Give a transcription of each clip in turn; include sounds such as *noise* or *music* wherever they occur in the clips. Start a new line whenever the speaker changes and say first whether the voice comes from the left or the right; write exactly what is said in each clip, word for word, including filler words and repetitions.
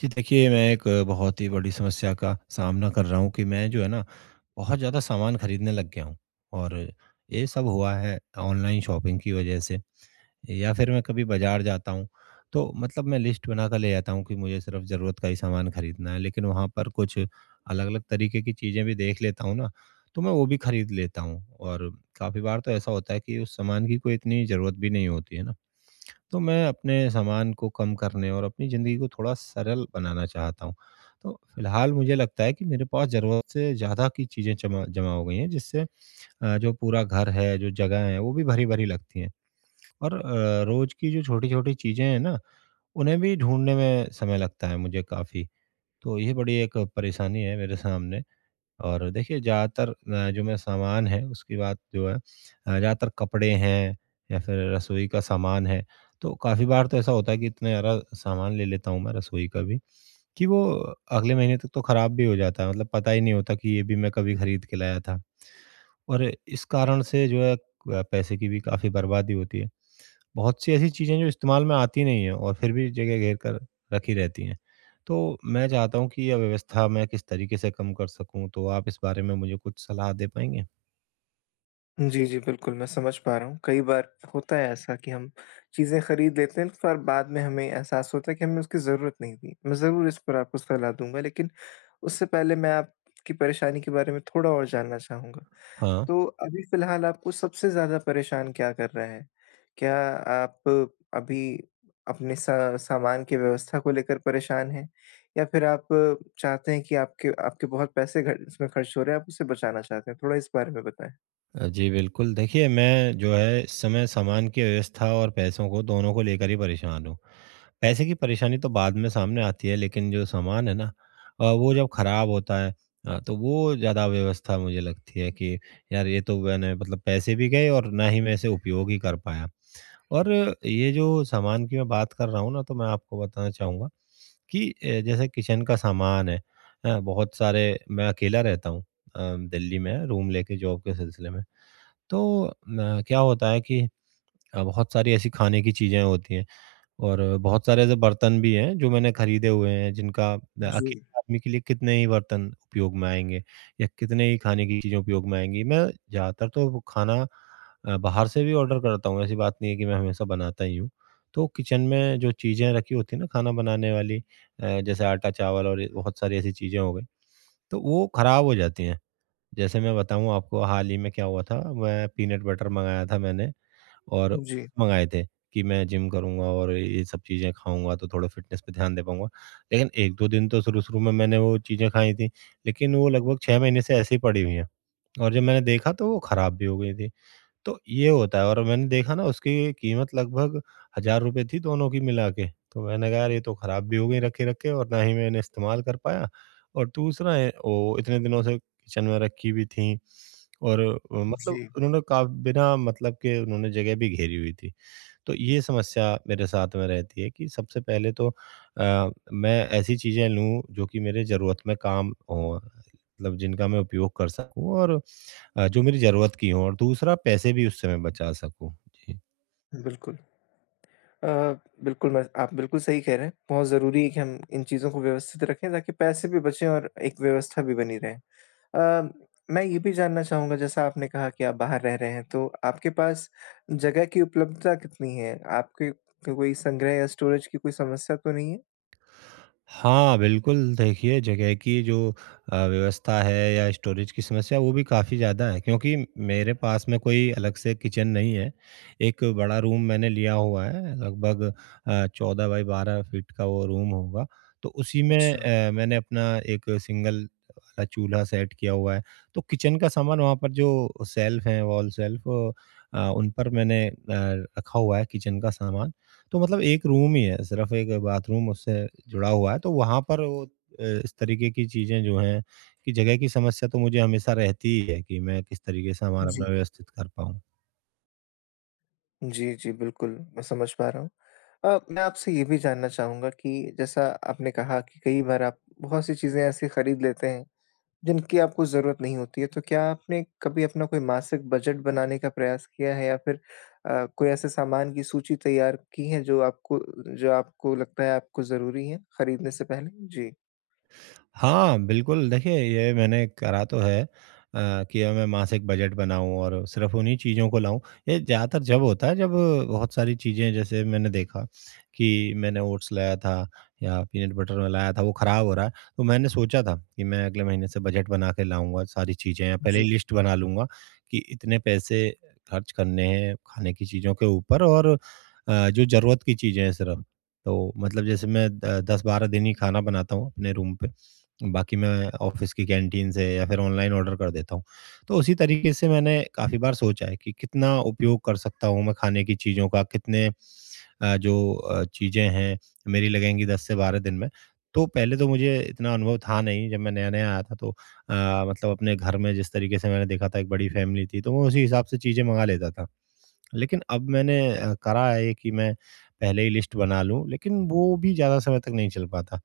right: जी देखिए, मैं एक बहुत ही बड़ी समस्या का सामना कर रहा हूँ कि मैं जो है ना, बहुत ज़्यादा सामान खरीदने लग गया हूँ। और ये सब हुआ है ऑनलाइन शॉपिंग की वज़ह से। या फिर मैं कभी बाज़ार जाता हूँ, तो मतलब मैं लिस्ट बनाकर ले जाता हूँ कि मुझे सिर्फ़ ज़रूरत का ही सामान खरीदना है, लेकिन वहाँ पर कुछ अलग-अलग तरीके की चीज़ें भी देख लेता हूँ ना, तो मैं वो भी खरीद लेता हूँ। और काफ़ी बार तो ऐसा होता है कि उस सामान की कोई इतनी ज़रूरत भी नहीं होती है ना। तो मैं अपने सामान को कम करने और अपनी ज़िंदगी को थोड़ा सरल बनाना चाहता हूँ। तो फ़िलहाल मुझे लगता है कि मेरे पास ज़रूरत से ज़्यादा की चीज़ें जमा जमा हो गई हैं, जिससे अ, जो पूरा घर है, जो जगह है, वो भी भरी-भरी लगती हैं। और अ, रोज़ की जो छोटी-छोटी चीज़ें हैं ना, उन्हें भी ढूँढने में समय लगता है मुझे काफ़ी। तो ये बड़ी एक परेशानी है मेरे सामने। और देखिए ज़्यादातर अ, जो मैं सामान है उसकी बात जो है अ, ज़्यादातर कपड़े हैं या फिर रसोई का सामान है। तो काफ़ी बार तो ऐसा होता है कि इतना ज़्यादा सामान ले लेता हूँ मैं रसोई का भी, कि वो अगले महीने तक तो ख़राब भी हो जाता है। मतलब पता ही नहीं होता कि ये भी मैं कभी खरीद के लाया था। और इस कारण से जो है अ, पैसे की भी काफ़ी बर्बादी होती है। बहुत सी ऐसी चीज़ें जो इस्तेमाल में आती नहीं हैं और फिर भी जगह घेर कर रखी रहती हैं। तो मैं चाहता हूँ कि यह व्यवस्था मैं किस तरीके से कम कर सकूँ, तो आप इस बारे में मुझे कुछ सलाह दे पाएँगे?
left: जी, जी, बिल्कुल, मैं समझ पा रहा हूँ। कई बार होता है ऐसा कि हम चीज़ें खरीद लेते हैं पर बाद में हमें एहसास होता है कि हमें उसकी ज़रूरत नहीं थी। मैं ज़रूर इस पर आपको सलाह दूँगा लेकिन उससे पहले मैं आपकी परेशानी के बारे में थोड़ा और जानना चाहूँगा।
right: हाँ।
left: तो अभी फ़िलहाल आपको सबसे ज़्यादा परेशान क्या कर रहा है? क्या आप अभी अपने सा सामान की व्यवस्था को लेकर परेशान हैं? या फिर आप चाहते हैं कि आपके आपके बहुत पैसे घ इसमें खर्च हो रहे हैं, आप उसे बचाना चाहते हैं? थोड़ा इस बारे में बताएँ।
right: अ, जी, बिल्कुल। देखिए, मैं जो है, इस समय सामान की अव्यवस्था और पैसों को, दोनों को लेकर ही परेशान हूँ। पैसे की परेशानी तो बाद में सामने आती है, लेकिन जो सामान है ना, अ, वो जब ख़राब होता है, अ, तो वो ज़्यादा अव्यवस्था मुझे लगती है कि यार ये तो मैंने, मतलब पैसे भी गए और ना ही मैं इसे उपयोग ही कर पाया। और ये जो सामान की मैं बात कर रहा हूँ ना, तो मैं आपको बताना चाहूँगा कि अ, जैसे किचन का सामान है, हैं? बहुत सारे। मैं अकेला रहता हूँ, अ, दिल्ली में रूम लेके जॉब के सिलसिले में। तो अ, क्या होता है कि अ, बहुत सारी ऐसी खाने की चीज़ें होती हैं और बहुत सारे ऐसे बर्तन भी हैं जो मैंने खरीदे हुए हैं, जिनका अ,
left: जी।
right: अकेले आदमी के लिए कितने ही बर्तन उपयोग में आएँगे या कितने ही खाने की चीज़ें उपयोग में आएँगी। मैं ज़्यादातर तो वो खाना अ, बाहर से भी ऑर्डर करता हूँ, ऐसी बात नहीं है कि मैं हमेशा बनाता ही हूँ। तो किचन में जो चीज़ें रखी होती हैं ना, खाना बनाने वाली, अ, जैसे आटा, चावल और ये बहुत सारी ऐसी चीज़ें हो गई, तो वो खराब हो जाती हैं। जैसे मैं बताऊँ आपको, हाल ही में क्या हुआ था, मैं पीनट बटर मँगाया था मैंने और
left: जी,
right: मँगाए थे कि मैं जिम करूँगा और ये सब चीज़ें खाऊँगा तो थोड़ा फ़िटनेस पे ध्यान दे पाऊँगा। लेकिन एक दो दिन तो शुरू-शुरू में मैंने वो चीज़ें खाई थी, लेकिन वो लगभग छह महीने से ऐसे ही पड़ी हुई हैं और जब मैंने देखा तो वो ख़राब भी हो गई थी। तो ये होता है। और मैंने देखा ना, उसकी कीमत लगभग हज़ार रुपए थी दोनों की मिला के। तो मैंने कहा यार ये तो ख़राब भी हो गई रखे-रखे और ना ही मैं इन्हें इस्तेमाल कर पाया। और दूसरा है, वो इतने दिनों से किचन में रखी भी थी और अ, मतलब
left: जी,
right: उन्होंने का बिना मतलब के उन्होंने जगह भी घेरी हुई थी। तो ये समस्या मेरे साथ में रहती है कि सबसे पहले तो अ, मैं ऐसी चीज़ें लूँ जो कि मेरे ज़रूरत में काम हों, मतलब जिनका मैं उपयोग कर सकूँ और अ, जो मेरी ज़रूरत की हो, और दूसरा पैसे भी उस समय बचा सकूँ? जी।
left: बिल्कुल। अ, बिल्कुल मैं आप बिल्कुल सही कह रहे हैं, बहुत ज़रूरी है कि हम इन चीज़ों को व्यवस्थित रखें ताकि पैसे भी बचें और एक व्यवस्था भी बनी रहे। अ, मैं ये भी जानना चाहूँगा, जैसा आपने कहा कि आप बाहर रह रहे हैं, तो आपके पास जगह की उपलब्धता कितनी है? आपके को कोई संग्रह या स्टोरेज की कोई समस्या तो नहीं है?
right: हाँ, बिल्कुल। देखिए जगह की जो अ, व्यवस्था है या स्टोरेज की समस्या, वो भी काफ़ी ज़्यादा है, क्योंकि मेरे पास में कोई अलग से किचन नहीं है। एक बड़ा रूम मैंने लिया हुआ है, लगभग अ, चौदह बाई बारह फीट का वो रूम होगा। तो उसी में
left: अच्छा,
right: अ, मैंने अपना एक सिंगल वाला चूल्हा सेट किया हुआ है। तो किचन का सामान वहाँ पर जो शेल्फ़ हैं, वॉल शेल्फ़, अ, उन पर मैंने अ, रखा हुआ है किचन का सामान। तो मतलब एक रूम ही है, सिर्फ़ एक बाथरूम उससे जुड़ा हुआ है, तो वहाँ पर वो अ, इस तरीके की चीज़ें जो हैं कि जगह की समस्या तो मुझे हमेशा रहती ही है कि मैं किस तरीके से सामान
left: जी।
right: अपना व्यवस्थित कर पाऊँ।
left: जी, जी, बिल्कुल, मैं समझ पा रहा हूँ। अ, मैं आपसे ये भी जानना चाहूँगा कि, जैसा आपने कहा कि कई बार आप बहुत-सी चीज़ें ऐसी खरीद लेते हैं जिनकी आपको ज़रूरत नहीं होती है, तो क्या आपने कभी अपना कोई मासिक बजट बनाने का प्रयास किया है, या फिर अ, कोई ऐसे सामान की सूची तैयार की है जो आपको, जो आपको लगता है आपको ज़रूरी है खरीदने से पहले? जी।
right: हाँ, बिल्कुल। देखिए ये मैंने करा तो है अ, कि मैं मासिक बजट बनाऊँ और सिर्फ़ उन्हीं चीज़ों को लाऊँ। ये ज़्यादातर जब होता है, जब बहुत सारी चीज़ें, जैसे मैंने देखा कि मैंने ओट्स लाया था या पीनट बटर में लाया था वो ख़राब हो रहा है, तो मैंने सोचा था कि मैं अगले महीने से बजट बना के लाऊँगा सारी चीज़ें या पहले
left: जी,
right: ही लिस्ट बना लूँगा कि इतने पैसे खर्च करने हैं खाने की चीज़ों के ऊपर, और अ, जो ज़रूरत की चीज़ें हैं सिर्फ़। तो मतलब जैसे मैं द दस बारह दिन ही खाना बनाता हूँ अपने रूम पे, बाकी मैं ऑफ़िस की कैंटीन से या फिर ऑनलाइन ऑर्डर कर देता हूँ। तो उसी तरीके से मैंने काफ़ी बार सोचा है कि कितना उपयोग कर सकता हूँ मैं खाने की चीज़ों का, कितने अ, जो अ, चीज़ें हैं मेरी, लगेंगी दस से बारह दिन में। तो पहले तो मुझे इतना अनुभव था नहीं, जब मैं नया-नया आया था तो अ, मतलब अपने घर में जिस तरीके से मैंने देखा था, एक बड़ी फैमिली थी, तो मैं उसी हिसाब से चीज़ें मँगा लेता था। लेकिन अब मैंने अ, करा है ये कि मैं पहले ही लिस्ट बना लूँ, लेकिन वो भी ज़्यादा समय तक नहीं चल पाता।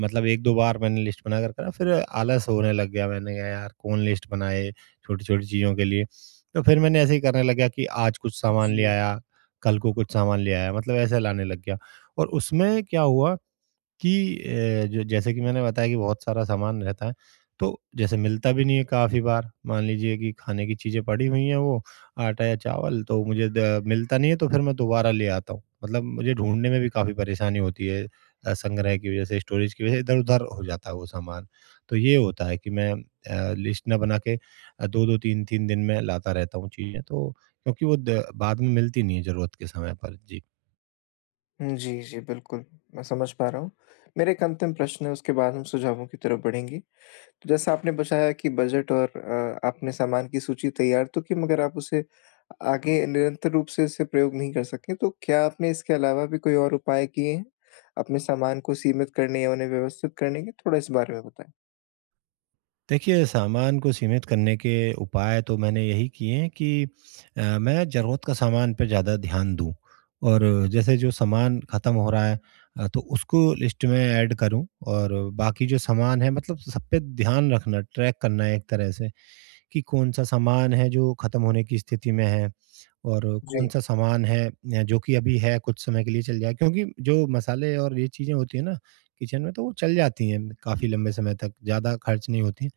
right: मतलब एक दो बार मैंने लिस्ट बनाकर करा, फिर आलस होने लग गया, मैंने कहा यार कौन लिस्ट बनाए छोटी-छोटी चीज़ों के लिए। तो फिर मैंने ऐसे ही करने लग गया कि आज कुछ सामान ले
left: जी।
right: आया, कल को कुछ सामान ले आया, मतलब ऐसा लाने लग गया। और उसमें क्या हुआ कि अ, ज जैसे कि मैंने बताया कि बहुत सारा सामान रहता है, तो जैसे मिलता भी नहीं है काफ़ी बार। मान लीजिए कि खाने की चीज़ें पड़ी हुई हैं वो, आटा या चावल, तो मुझे द मिलता नहीं है, तो फिर मैं दोबारा ले आता हूँ। मतलब मुझे ढूँढने में भी काफ़ी परेशानी होती है, अ, संग्रह की वज़ह से, स्टोरेज की वज़ह से इधर-उधर हो जाता है वो सामान। तो ये होता है कि मैं अ, लिस्ट ना बना के अ, दो दो तीन तीन दिन में लाता रहता हूँ चीज़ें, तो क्योंकि वो द बाद में मिलती नहीं है ज़रूरत के समय पर। जी।
left: हुँ, जी, जी, बिल्कुल, मैं समझ पा रहा हूँ। मेरा एक अंतिम प्रश्न है, उसके बाद हम सुझावों की तरफ बढ़ेंगे। तो, जैसा आपने बताया कि बजट और अ, आपने सामान की सूची तैयार तो की, मगर आप उसे आगे निरंतर रूप से इसे प्रयोग नहीं कर सके, तो क्या आपने इसके अलावा भी कोई और उपाय किए हैं अपने सामान को सीमित करने या उन्हें व्यवस्थित करने के? थोड़ा इस बारे में बताएँ।
right: देखिए, सामान को सीमित करने के उपाय तो मैंने यही किए हैं कि अ, मैं ज़रूरत का सामान पे ज़्यादा ध्यान दूँ, और जैसे जो सामान ख़त्म हो रहा है, अ, तो उसको लिस्ट में ऐड करूँ, और बाकी जो सामान है, मतलब सब पे ध्यान रखना, ट्रैक करना है एक तरह से, कि कौन-सा सामान है जो ख़त्म होने की स्थिति में है और
left: जी,
right: कौन-सा सामान है अ, जो कि अभी है, कुछ समय के लिए चल जाए, क्योंकि जो मसाले और ये चीज़ें होती हैं ना किचन में, तो वो चल जाती हैं काफ़ी लंबे समय तक, ज़्यादा खर्च नहीं होती।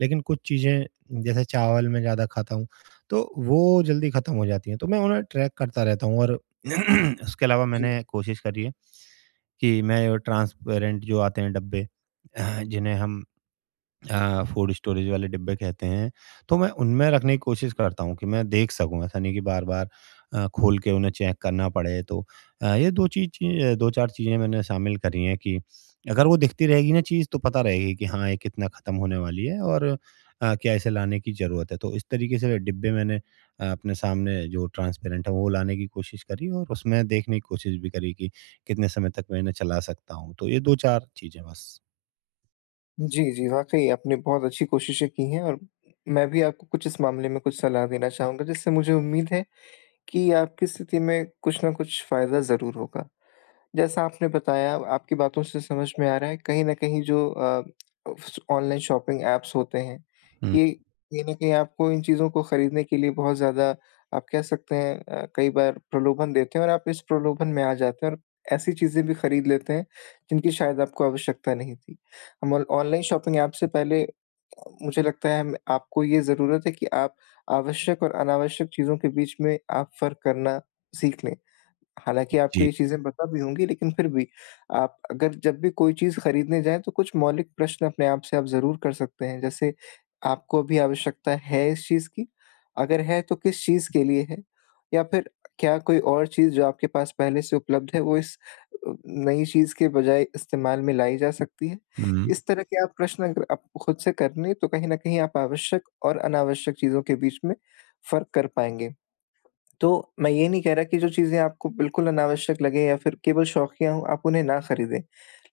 right: लेकिन कुछ चीज़ें जैसे चावल मैं ज़्यादा खाता हूँ, तो वो जल्दी ख़त्म हो जाती हैं, तो मैं उन्हें ट्रैक करता रहता हूँ और *clears throat* उसके अलावा
left: जी।
right: मैंने कोशिश करी है कि मैं ट्रांसपेरेंट जो आते हैं डब्बे, *clears throat* जिन्हें हम अ, फूड स्टोरेज वाले डिब्बे कहते हैं, तो मैं उनमें रखने की कोशिश करता हूँ कि मैं देख सकूँ, ऐसा नहीं कि बार-बार अ, खोल के उन्हें चेक करना पड़े। तो अ, ये दो चीज़ चीज़ दो चार चीज़ें मैंने शामिल करी हैं कि अगर वो दिखती रहेगी ना चीज़, तो पता रहेगी कि हाँ, ये कितना ख़त्म होने वाली है और अ, क्या इसे लाने की ज़रूरत है। तो इस तरीके से डिब्बे मैंने अ, अपने सामने जो ट्रांसपेरेंट है, वो लाने की कोशिश करी और उसमें देखने की कोशिश भी करी कि कितने समय तक मैं इन्हें चला सकता हूँ। तो ये दो चार चीज़ें बस।
left: जी, जी, वाक़ई आपने बहुत अच्छी कोशिशें की हैं, और मैं भी आपको कुछ इस मामले में कुछ सलाह देना चाहूँगा, जिससे मुझे उम्मीद है कि आपकी स्थिति में कुछ न कुछ फ़ायदा ज़रूर होगा। जैसा आपने बताया, आपकी बातों से समझ में आ रहा है, कहीं न कहीं जो अ, स ऑनलाइन शॉपिंग ऐप्स होते हैं,
right: हुँ,
left: ये कहीं न कहीं आपको इन चीज़ों को खरीदने के लिए बहुत ज़्यादा, आप कह सकते हैं अ, कई बार, प्रलोभन देते हैं, और आप इस प्रलोभन में आ जाते हैं और ऐसी चीज़ें भी खरीद लेते हैं, जिनकी शायद आपको आवश्यकता नहीं थी। हम ऑन ऑनलाइन शॉपिंग ऐप से पहले अ, मुझे लगता है हम आपको, ये ज़रूरत है कि आप आवश्यक और अनावश्यक चीज़ों के बीच में आप फ़र्क करना सीख लें। हालाँकि आपको
right: जी।
left: ये चीज़ें पता भी होंगी, लेकिन फिर भी आप, अगर जब भी कोई चीज़ खरीदने जाएँ, तो कुछ मौलिक प्रश्न अपने आप से आप ज़रूर कर सकते हैं। जैसे, आपको अभी आवश्यकता है इस चीज़ की? अगर है तो किस चीज़ के लिए है? या फिर क्या कोई और चीज़ जो आपके पास पहले से उपलब्ध है, वो इस अ, नई चीज़ के बजाय इस्तेमाल में लाई जा सकती है?
right: हुँ।
left: इस तरह के आप प्रश्न अगर आप खुद से कर लें, तो कहीं न कहीं आप आवश्यक और अनावश्यक चीज़ों के बीच में फ़र्क कर पाएँगे। तो मैं ये नहीं कह रहा कि जो चीज़ें आपको बिल्कुल अनावश्यक लगें या फिर केवल शौकिया हों, आप उन्हें ना खरीदें।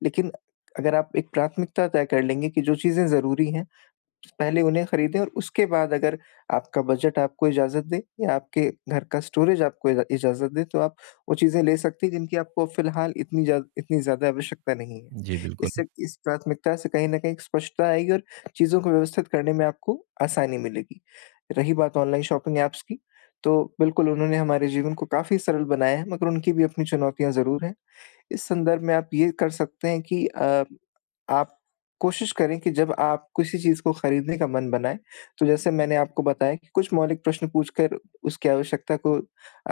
left: लेकिन अगर आप एक प्राथमिकता तय कर लेंगे कि जो चीज़ें ज़रूरी हैं, पहले उन्हें खरीदें, और उसके बाद अगर आपका बजट आपको इजाज़त दे या आपके घर का स्टोरेज आपको इजा इजाज़त दे, तो आप वो चीज़ें ले सकती हैं जिनकी आपको फ़िलहाल इतनी ज़्या इतनी ज़्यादा आवश्यकता नहीं है।
right: जी, बिल्कुल।
left: इससे, इस प्राथमिकता से, कहीं न कहीं एक स्पष्टता आएगी और चीज़ों को व्यवस्थित करने में आपको आसानी मिलेगी। रही बात ऑनलाइन शॉपिंग ऐप्स की, तो बिल्कुल उन्होंने हमारे जीवन को काफ़ी सरल बनाया है, मगर उनकी भी अपनी चुनौतियाँ ज़रूर हैं। इस संदर्भ में आप ये कर सकते हैं कि अ, आप कोशिश करें कि जब आप किसी चीज़ को खरीदने का मन बनाए, तो, जैसे मैंने आपको बताया, कि कुछ मौलिक प्रश्न पूछकर उसकी आवश्यकता को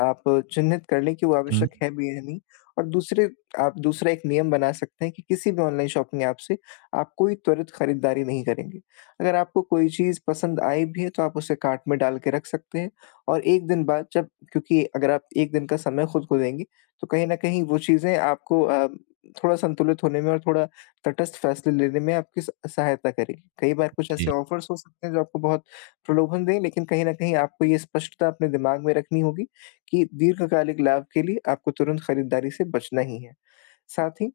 left: आप चिह्नित कर लें कि वो
right: हुँ,
left: आवश्यक है भी या नहीं। और दूसरे, आप दूसरा एक नियम बना सकते हैं कि किसी भी ऑनलाइन शॉपिंग ऐप से आप कोई त्वरित खरीदारी नहीं करेंगे। अगर आपको कोई चीज़ पसंद आई भी है, तो आप उसे कार्ट में डाल के रख सकते हैं, और एक दिन बाद जब, क्योंकि अगर आप एक दिन का समय खुद को देंगे, तो कहीं न कहीं वो चीज़ें आपको अ, थोड़ा संतुलित होने में और थोड़ा तटस्थ फैसले लेने में आपकी स सहायता करेगी। कई बार कुछ ऐसे
right: जी,
left: ऑफ़र्स हो सकते हैं जो आपको बहुत प्रलोभन दें, लेकिन कहीं न कहीं आपको ये स्पष्टता अपने दिमाग में रखनी होगी कि दीर्घकालिक लाभ के लिए आपको तुरंत खरीदारी से बचना ही है। साथ ही,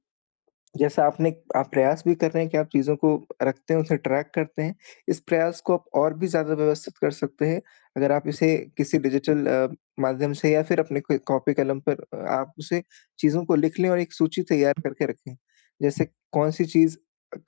left: जैसा आपने आप प्रयास भी कर रहे हैं कि आप चीज़ों को रखते हैं, उसे ट्रैक करते हैं। इस प्रयास को आप और भी ज़्यादा व्यवस्थित कर सकते हैं, अगर आप इसे किसी डिजिटल अ, माध्यम से, या फिर अपने कोई कॉपी कलम पर अ, आप उसे, चीज़ों को लिख लें और एक सूची तैयार करके रखें। जैसे, कौन-सी चीज़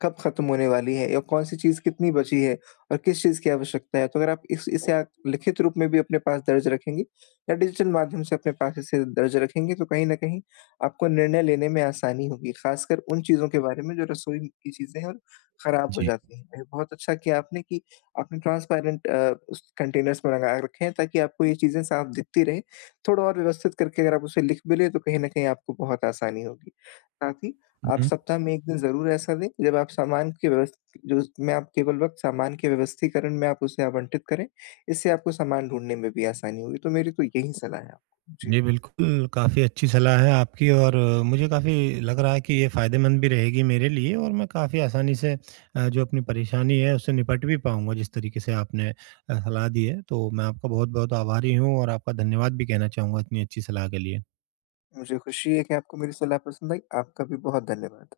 left: कब ख़त्म होने वाली है, या कौन-सी चीज़ कितनी बची है, और किस चीज़ की आवश्यकता है। तो अगर आप इस इसे आप लिखित रूप में भी अपने पास दर्ज रखेंगे, या डिजिटल माध्यम से अपने पास इसे दर्ज रखेंगे, तो कहीं न कहीं आपको निर्णय लेने में आसानी होगी, खासकर उन चीज़ों के बारे में जो रसोई की चीज़ें हैं और खराब हो
right: जी।
left: जाती हैं। अ, बहुत अच्छा किया आपने कि आपने ट्रांसपेरेंट अ, उस कंटेनर्स में लगा रखे हैं, ताकि आपको ये चीज़ें साफ दिखती रहें। थोड़ा और व्यवस्थित करके अगर आप उसे लिख भी लें, तो कहीं न कहीं आपको बहुत आसानी होगी। साथ ही, आप
right: हुँ।
left: सप्ताह में एक दिन ज़रूर ऐसा दें, जब आप सामान की व्यवस जो उसमें आप केवल वक़्त सामान के व्यवस्थीकरण में आप उसे आवंटित करें। इससे आपको सामान ढूँढने में भी आसानी होगी। तो मेरी तो यही सलाह है आपको। जी।
right: जी, बिल्कुल, काफ़ी अच्छी सलाह है आपकी, और मुझे काफ़ी लग रहा है कि ये फ़ायदेमंद भी रहेगी मेरे लिए, और मैं काफ़ी आसानी से अ, जो अपनी परेशानी है, उससे निपट भी पाऊँगा जिस तरीके से आपने अ, सलाह दी है। तो मैं आपका बहुत-बहुत आभारी हूँ और आपका धन्यवाद भी कहना चाहूँगा इतनी अच्छी सलाह के लिए।
left: मुझे खुशी है कि आपको मेरी सलाह पसंद आई। आपका भी बहुत धन्यवाद।